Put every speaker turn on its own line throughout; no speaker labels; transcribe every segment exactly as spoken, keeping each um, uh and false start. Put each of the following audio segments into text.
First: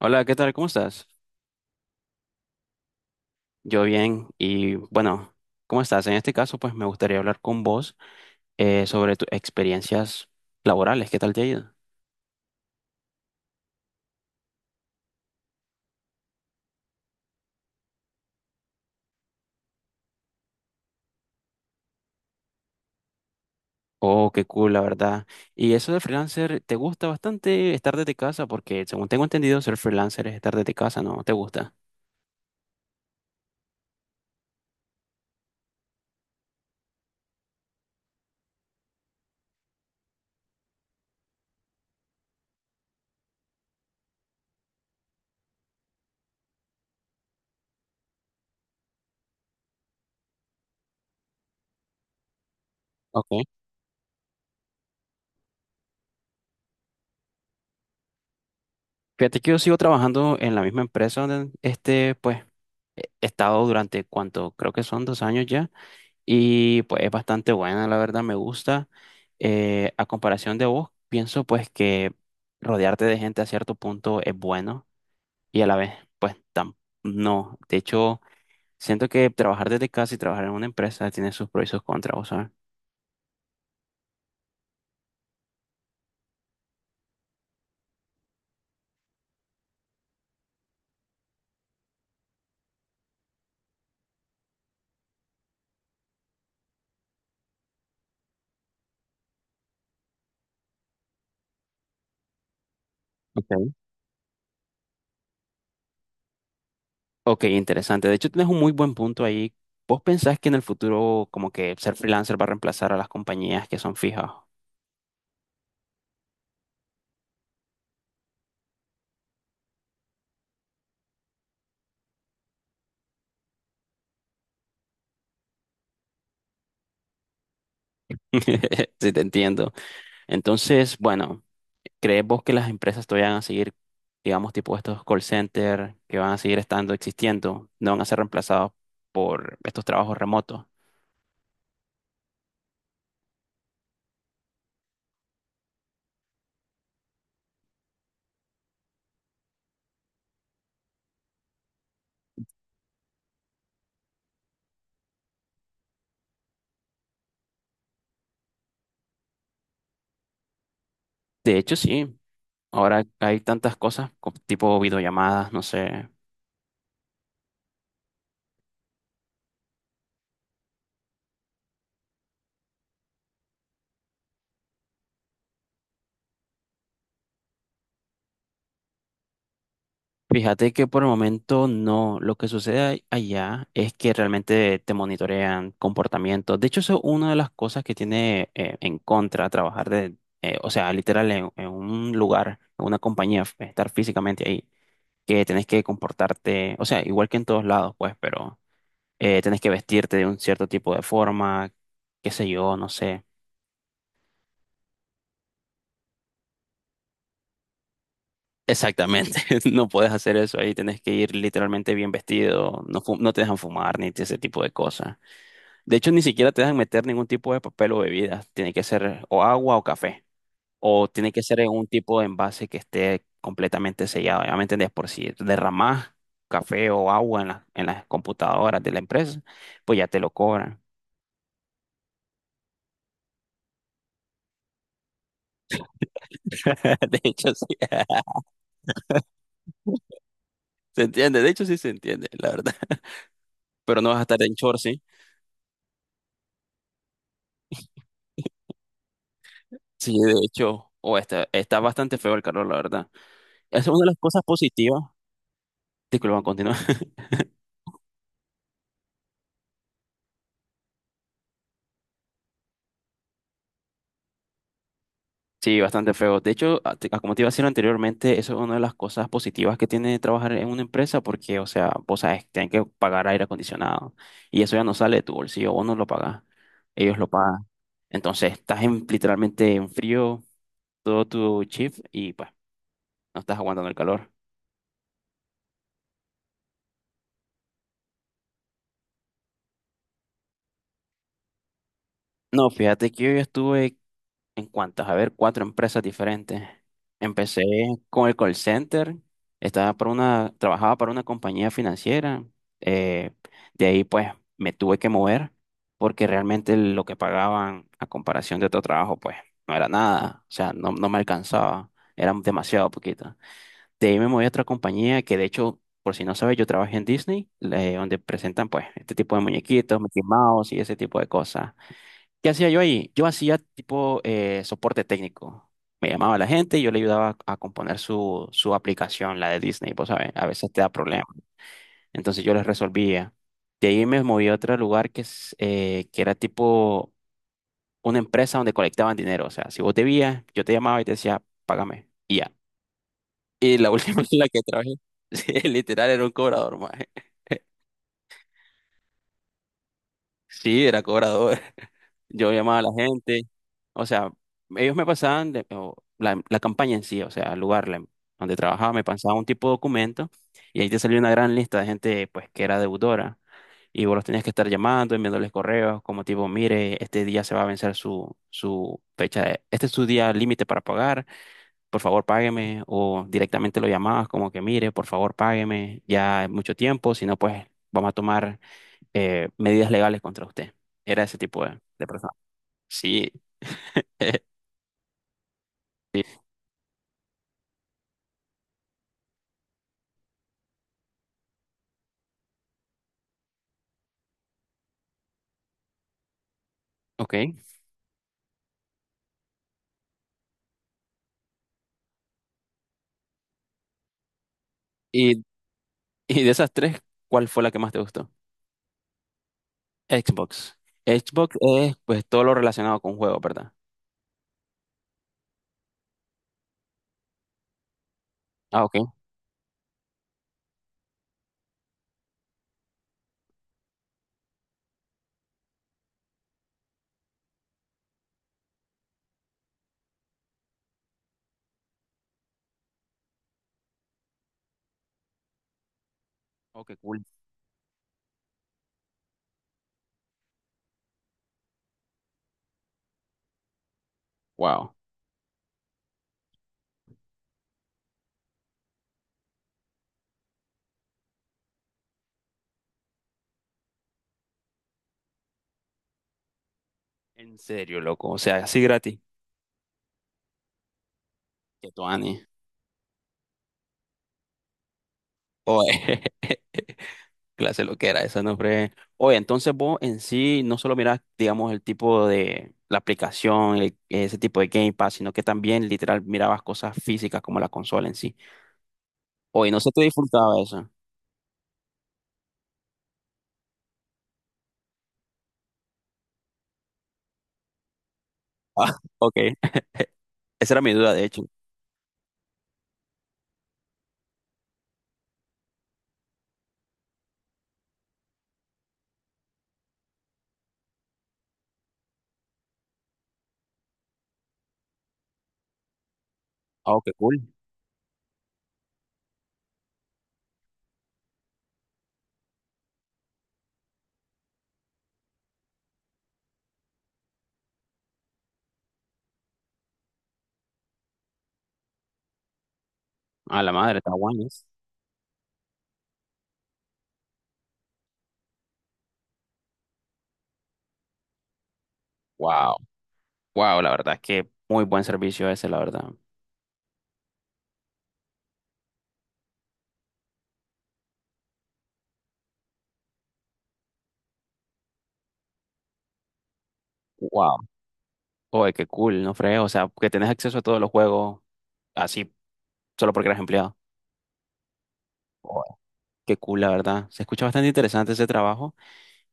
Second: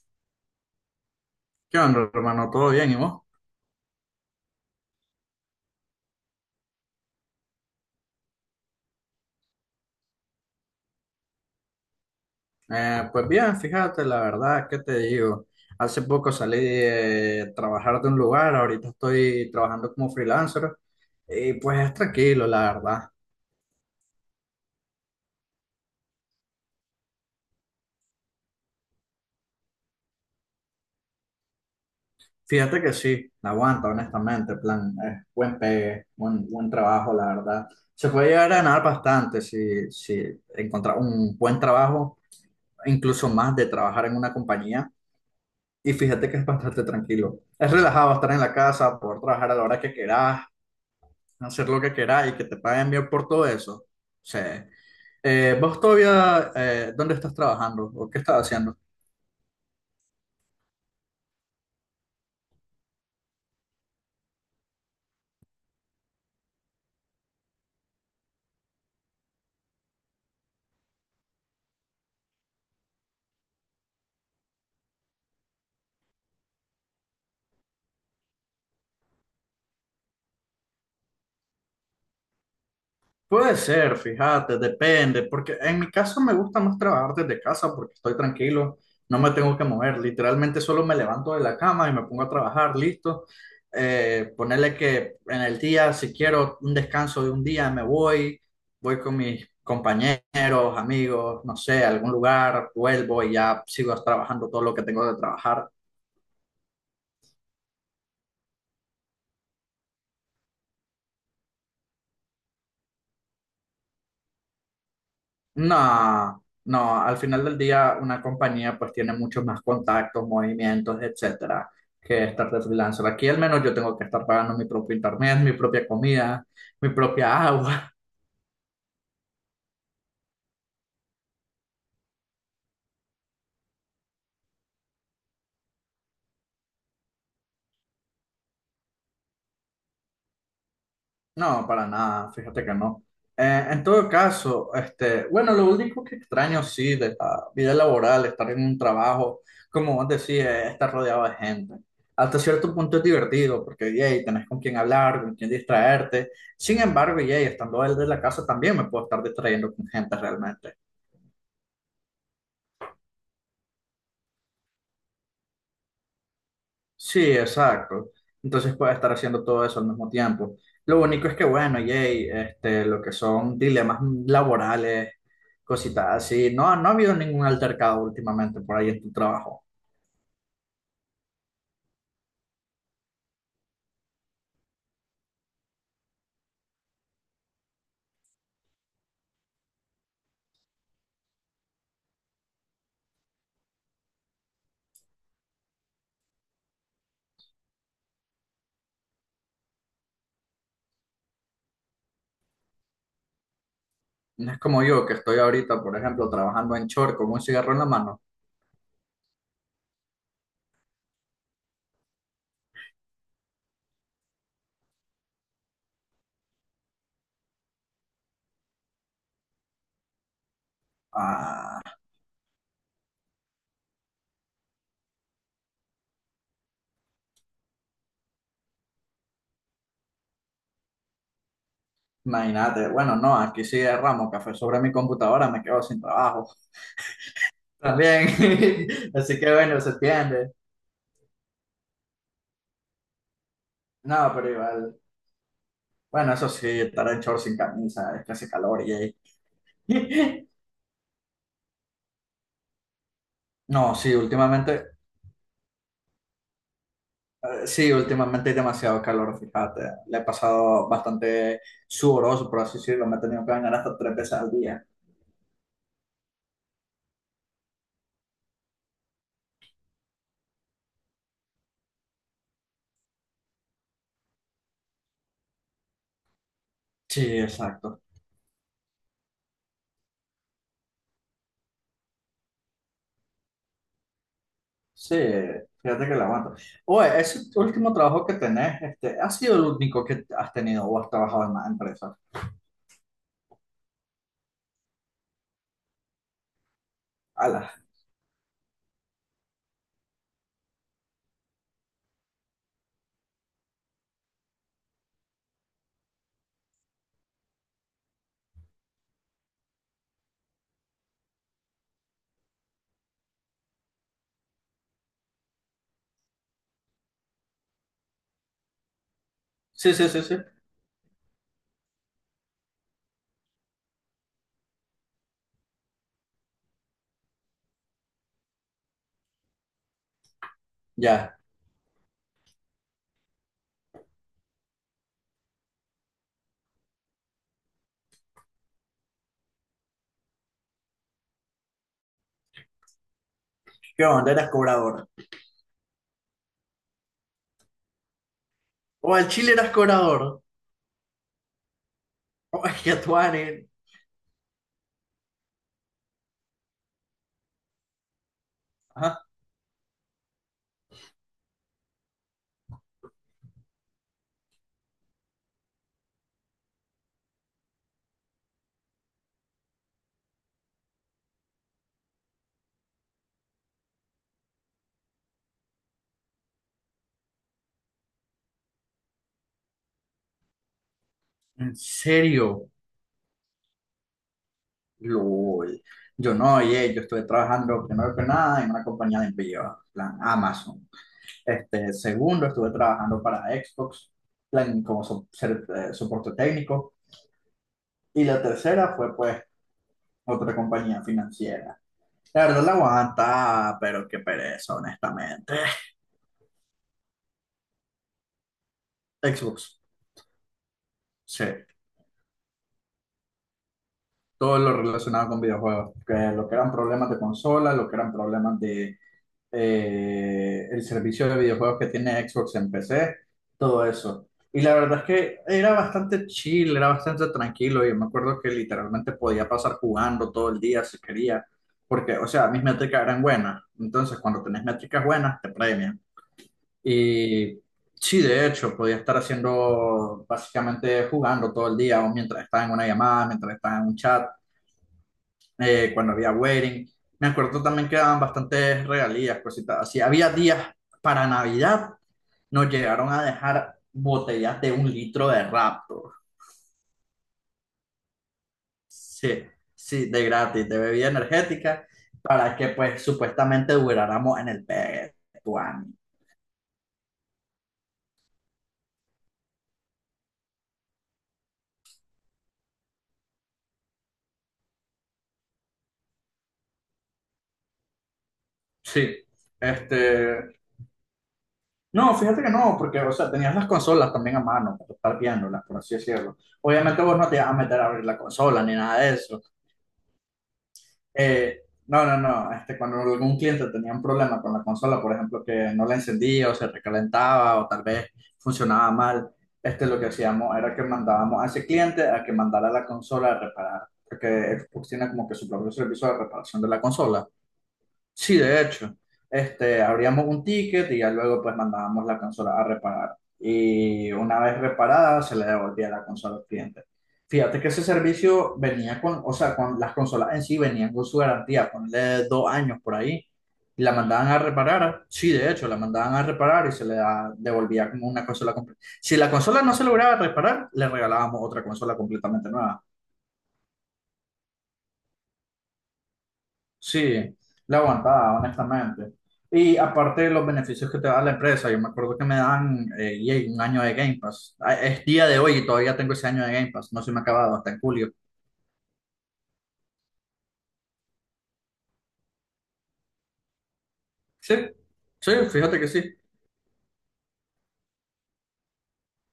Hola, ¿qué tal? ¿Cómo estás?
¿Qué onda, hermano? ¿Todo bien? ¿Y vos?
Yo bien y bueno, ¿cómo estás? En este caso, pues me gustaría hablar con vos eh, sobre tus experiencias laborales. ¿Qué tal te ha ido?
Eh, pues bien, fíjate, la verdad, ¿qué te digo? Hace poco salí de trabajar de un lugar, ahorita estoy trabajando como freelancer y pues es tranquilo, la verdad.
Oh, qué cool, la verdad. Y eso de freelancer, ¿te gusta bastante estar desde casa? Porque según tengo entendido, ser freelancer es estar desde casa, ¿no? ¿Te gusta?
Fíjate que sí, la aguanta, honestamente, plan, eh, buen pegue, buen, buen trabajo, la verdad. Se puede llegar a ganar bastante si, si encontrar un buen trabajo, incluso más de trabajar en una compañía. Y fíjate que es bastante tranquilo. Es relajado estar en la casa, poder trabajar a la hora que querás hacer lo que queráis y que te paguen bien
Ok.
por todo eso. O sea, eh, vos todavía, eh, ¿dónde estás trabajando o qué estás haciendo?
Fíjate que yo sigo trabajando en la misma empresa donde este, pues, he estado durante cuánto, creo que son dos años ya. Y pues es bastante buena, la verdad, me gusta. Eh, a comparación de vos, pienso pues que rodearte de gente a cierto punto es bueno y a la vez pues tam- no. De hecho, siento que trabajar desde casa y trabajar en una empresa tiene sus pros y sus contras, ¿vos sabes?
Puede ser, fíjate, depende, porque en mi caso me gusta más trabajar desde casa porque estoy tranquilo, no me tengo que mover, literalmente solo me levanto de la cama y me pongo a trabajar, listo. Eh, ponerle que en el día, si quiero un descanso de un día, me voy, voy con mis compañeros, amigos, no sé, a algún lugar, vuelvo y ya
Ok.
sigo trabajando todo lo que tengo de trabajar.
Ok, interesante. De hecho, tienes un muy buen punto ahí. ¿Vos pensás que en el futuro como que ser freelancer va a reemplazar a las compañías que son fijas?
No, no, al final del día una compañía pues tiene muchos más contactos, movimientos, etcétera, que estar de freelancer. Aquí al menos yo tengo que estar pagando mi propio internet, mi propia comida, mi propia agua.
Sí, te entiendo. Entonces, bueno. ¿Crees vos que las empresas todavía van a seguir, digamos, tipo estos call centers que van a seguir estando, existiendo, no van a ser reemplazados por estos trabajos remotos?
No, para nada, fíjate que no. Eh, en todo caso, este, bueno, lo único que extraño sí de la vida laboral, estar en un trabajo, como vos decís, es estar rodeado de gente. Hasta cierto punto es divertido porque, yay, tenés con quién hablar, con quién distraerte. Sin embargo, yay, estando él de la casa también me puedo estar distrayendo con gente realmente.
De hecho, sí. Ahora hay tantas cosas, co- tipo videollamadas, no sé.
Sí, exacto. Entonces puedes estar haciendo todo eso al mismo tiempo. Lo único es que, bueno, yay, este, lo que son dilemas laborales, cositas así. No, no ha habido ningún altercado últimamente por ahí en tu trabajo.
Fíjate que por el momento no. Lo que sucede ahí- allá es que realmente te monitorean comportamientos. De hecho, eso es una de las cosas que tiene eh, en contra trabajar de, eh, o sea, literal en, en un lugar, en una compañía, f- estar físicamente ahí. Que tenés que comportarte, o sea, igual que en todos lados, pues, pero eh, tenés que vestirte de un cierto tipo de forma, qué sé yo, no sé.
No es como yo, que estoy ahorita, por ejemplo, trabajando en short con un cigarro en la mano.
Exactamente, no puedes hacer eso ahí, tenés que ir literalmente bien vestido, no, fu- no te dejan fumar ni ese tipo de cosas. De hecho, ni siquiera te dejan meter ningún tipo de papel o bebida, tiene que ser o agua o café, o tiene que ser en un
Ah,
tipo de envase que esté completamente sellado, ya me entendés, por si derramás café o agua en la- en las computadoras de la empresa, pues ya te lo cobran.
imagínate, bueno, no, aquí sí derramo café sobre mi computadora, me quedo sin trabajo
De hecho, sí.
también. Así que bueno, se entiende.
Se entiende, de hecho, sí se entiende, la verdad. Pero no vas a
No,
estar
pero
en short,
igual.
sí.
Bueno, eso sí, estar en shorts sin camisa, es que hace calor y ahí.
Sí, de hecho, o está, está bastante feo el calor, la verdad. Es
No,
una de
sí,
las cosas
últimamente,
positivas. Disculpa, continúa.
eh, sí, últimamente hay demasiado calor, fíjate. Le he pasado bastante sudoroso, por así decirlo, me he tenido que bañar hasta tres veces al día.
Sí, bastante feo. De hecho, a- te- como te iba a decir anteriormente, eso es una de las cosas positivas que tiene trabajar en una empresa, porque, o sea, vos sabes, tienen que pagar aire acondicionado. Y eso ya no sale de tu bolsillo, vos no lo pagás. Ellos
Sí,
lo pagan.
exacto.
Entonces, estás en, literalmente en frío todo tu shift y pues no estás aguantando el calor.
Sí, fíjate que la aguanto. Oye, ese último trabajo que tenés, este, ¿ha sido el único que has tenido o has trabajado en más empresas?
No, fíjate que yo ya estuve en cuantas, a ver, cuatro empresas diferentes. Empecé
Ala.
con el call center, estaba para una, trabajaba para una compañía financiera. eh, de ahí pues me tuve que mover porque realmente lo que pagaban a comparación de otro trabajo pues no era nada, o sea, no, no me alcanzaba, era demasiado poquito. De ahí me moví a otra compañía que de hecho, por si no sabes, yo trabajé en Disney, eh, donde presentan pues este tipo de
Sí,
muñequitos,
sí,
Mickey
sí, sí.
Mouse y ese tipo de cosas. ¿Qué hacía yo ahí? Yo hacía tipo eh, soporte técnico. Me llamaba la gente y yo le ayudaba a componer su, su aplicación, la de Disney, pues, ¿sabes? A veces te da problemas.
Ya.
Entonces yo les resolvía. De ahí me moví a otro lugar que, es, eh, que era tipo una empresa donde colectaban dinero. O sea, si vos debías, yo te llamaba y te decía, págame. Y ya. Y la
¿Qué
última
onda?
en la
Eras
que trabajé,
cobrador.
sí, literal, era un cobrador, maje.
O al Chile eras cobrador.
Sí, era cobrador. Yo
O es
llamaba a la
que tú,
gente,
Ani.
o sea, ellos me pasaban de- o la, la campaña en sí, o sea, el lugar la- donde trabajaba, me pasaban un tipo de documento y ahí te salía una gran lista de gente pues que era deudora y vos los tenías que estar llamando, enviándoles correos como tipo, mire, este día se va a vencer su, su fecha, de- este es su día límite para pagar, por favor págueme o directamente lo llamabas como que, mire, por favor págueme, ya es mucho tiempo, si no pues vamos a tomar eh, medidas legales contra usted. Era ese tipo
En
de, de personas.
serio,
Sí.
LOL. Yo no, oye, yo estuve trabajando primero que nada en una compañía de envío, plan Amazon. Este, segundo, estuve trabajando para Xbox, plan como so- ser- eh, soporte técnico.
Ok.
Y la tercera fue, pues, otra compañía financiera. La verdad la aguanta, pero qué pereza,
Y,
honestamente.
y de esas tres, ¿cuál fue la que más te gustó?
Xbox,
Xbox.
sí.
Xbox es pues todo lo relacionado con juegos, ¿verdad?
Todo lo relacionado con videojuegos, que lo que eran problemas de consola, lo que eran problemas
Ah, ok.
de eh, el servicio de videojuegos que tiene Xbox en P C, todo eso. Y la verdad es que era bastante chill, era bastante tranquilo. Yo me acuerdo que literalmente podía pasar jugando todo el día si quería, porque, o sea, mis métricas eran buenas. Entonces, cuando tenés métricas buenas, te premian.
Ok, cool.
Y sí, de hecho, podía estar haciendo, básicamente jugando todo el día, o mientras estaba en una llamada, mientras estaba en un chat
Wow.
eh, cuando había wedding. Me acuerdo también que daban bastantes regalías, cositas así. Había días para Navidad, nos llegaron a dejar botellas de un litro de Raptor.
En serio, loco. O sea, así gratis.
Sí, sí, de gratis, de bebida energética,
Que tu ani.
para que pues supuestamente duráramos en el Betuani.
Oye, clase lo que era esa, no fue. Oye, entonces vos en sí no solo mirás, digamos, el tipo de la aplicación, el- ese tipo de Game Pass, sino que también literal mirabas cosas físicas como la consola en sí.
Sí,
Oye, no se te
este...
disfrutaba eso.
No, fíjate que no, porque, o sea, tenías las consolas también a mano para estar viéndolas, por así decirlo. Obviamente vos no te ibas a meter a abrir la consola ni
Ah,
nada de
ok.
eso.
Esa era mi duda, de hecho.
Eh, no, no, no. Este, cuando algún cliente tenía un problema con la consola, por ejemplo, que no la encendía o se recalentaba o tal vez funcionaba mal, este, lo que hacíamos era que mandábamos a ese cliente a que mandara la consola a reparar, porque Xbox tiene como que su propio servicio de reparación de la
Oh, qué
consola.
cool.
Sí, de hecho, este, abríamos un ticket y ya luego pues mandábamos la consola a reparar. Y una vez reparada se le devolvía la consola al cliente. Fíjate que ese servicio venía con, o sea, con las consolas en sí venían con su garantía, ponle dos años por ahí.
A la
Y la
madre, está
mandaban a
bueno, eso.
reparar. Sí, de hecho, la mandaban a reparar y se le da- devolvía como una consola completa. Si la consola no se lograba reparar, le regalábamos otra consola completamente
Wow.
nueva.
Wow, la verdad es que muy buen servicio ese, la verdad.
Sí, la aguantaba, honestamente. Y aparte de los beneficios que te da la empresa, yo me acuerdo que me dan eh, yay, un año de Game Pass. Ah, es día de hoy y todavía tengo ese año de Game Pass. No se me ha acabado
Wow.
hasta en julio.
Oye, qué cool, no fregues. O sea, que tenés acceso a todos los juegos así, solo porque eres empleado.
Sí, sí,
Oye,
fíjate que sí.
qué cool, la verdad. Se escucha bastante interesante ese trabajo.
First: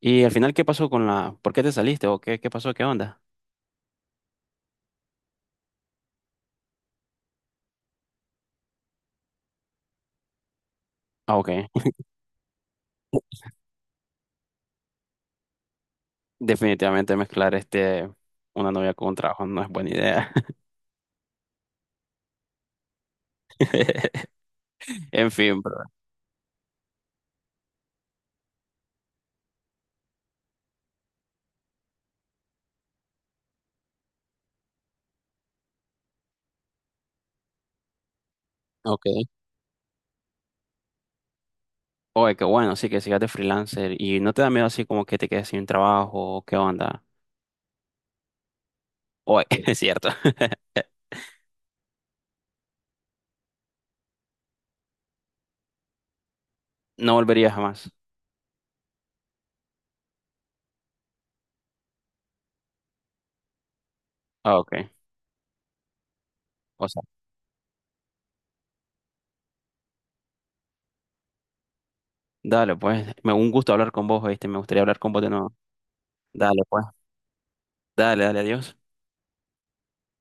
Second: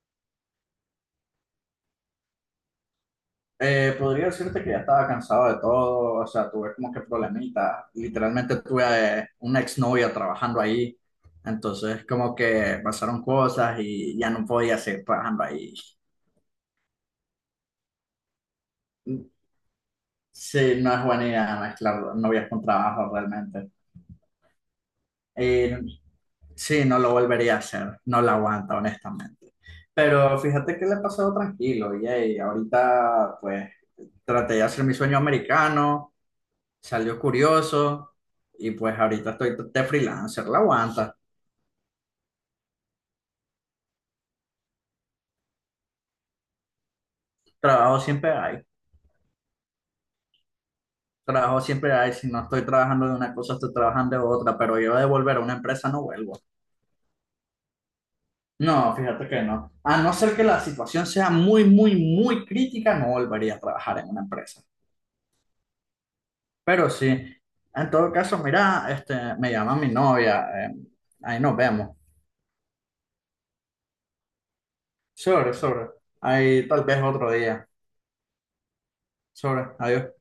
Y al final, ¿qué pasó con la... ¿Por qué te saliste? ¿O qué, qué pasó? ¿Qué onda?
Eh, podría decirte que ya estaba cansado de todo, o sea, tuve como que problemitas. Literalmente tuve eh, una exnovia trabajando ahí.
Ah, ok.
Entonces, como que pasaron cosas y ya no podía seguir trabajando ahí.
Definitivamente mezclar este... una novia con un trabajo no es buena idea.
Sí, no es buena idea mezclar novias con trabajo realmente.
En fin,
Eh,
bro.
sí, no lo volvería a hacer, no lo aguanta, honestamente. Pero fíjate que le he pasado tranquilo, y ahorita pues traté de hacer mi sueño americano, salió curioso y pues
Ok.
ahorita estoy de freelancer, la aguanta,
Oye, qué bueno, sí, que sigas de freelancer y no te da miedo así como que te quedes sin trabajo, ¿qué onda?
trabajo siempre hay,
Oye, es cierto,
trabajo siempre hay, si no estoy trabajando de una cosa, estoy trabajando de otra, pero yo de volver a una empresa no vuelvo.
no volvería jamás.
No, fíjate que no. A no ser que la situación sea muy, muy, muy crítica, no volvería a trabajar en una
Ah,
empresa.
ok. O
Pero
sea,
sí, en todo caso, mira, este, me llama mi novia, eh, ahí nos vemos.
dale, pues, me un gusto hablar con vos, ¿viste? Me gustaría hablar con vos de nuevo.
Sobre, sobre,
Dale,
ahí tal
pues,
vez otro día.
dale, dale, adiós.
Sobre, adiós.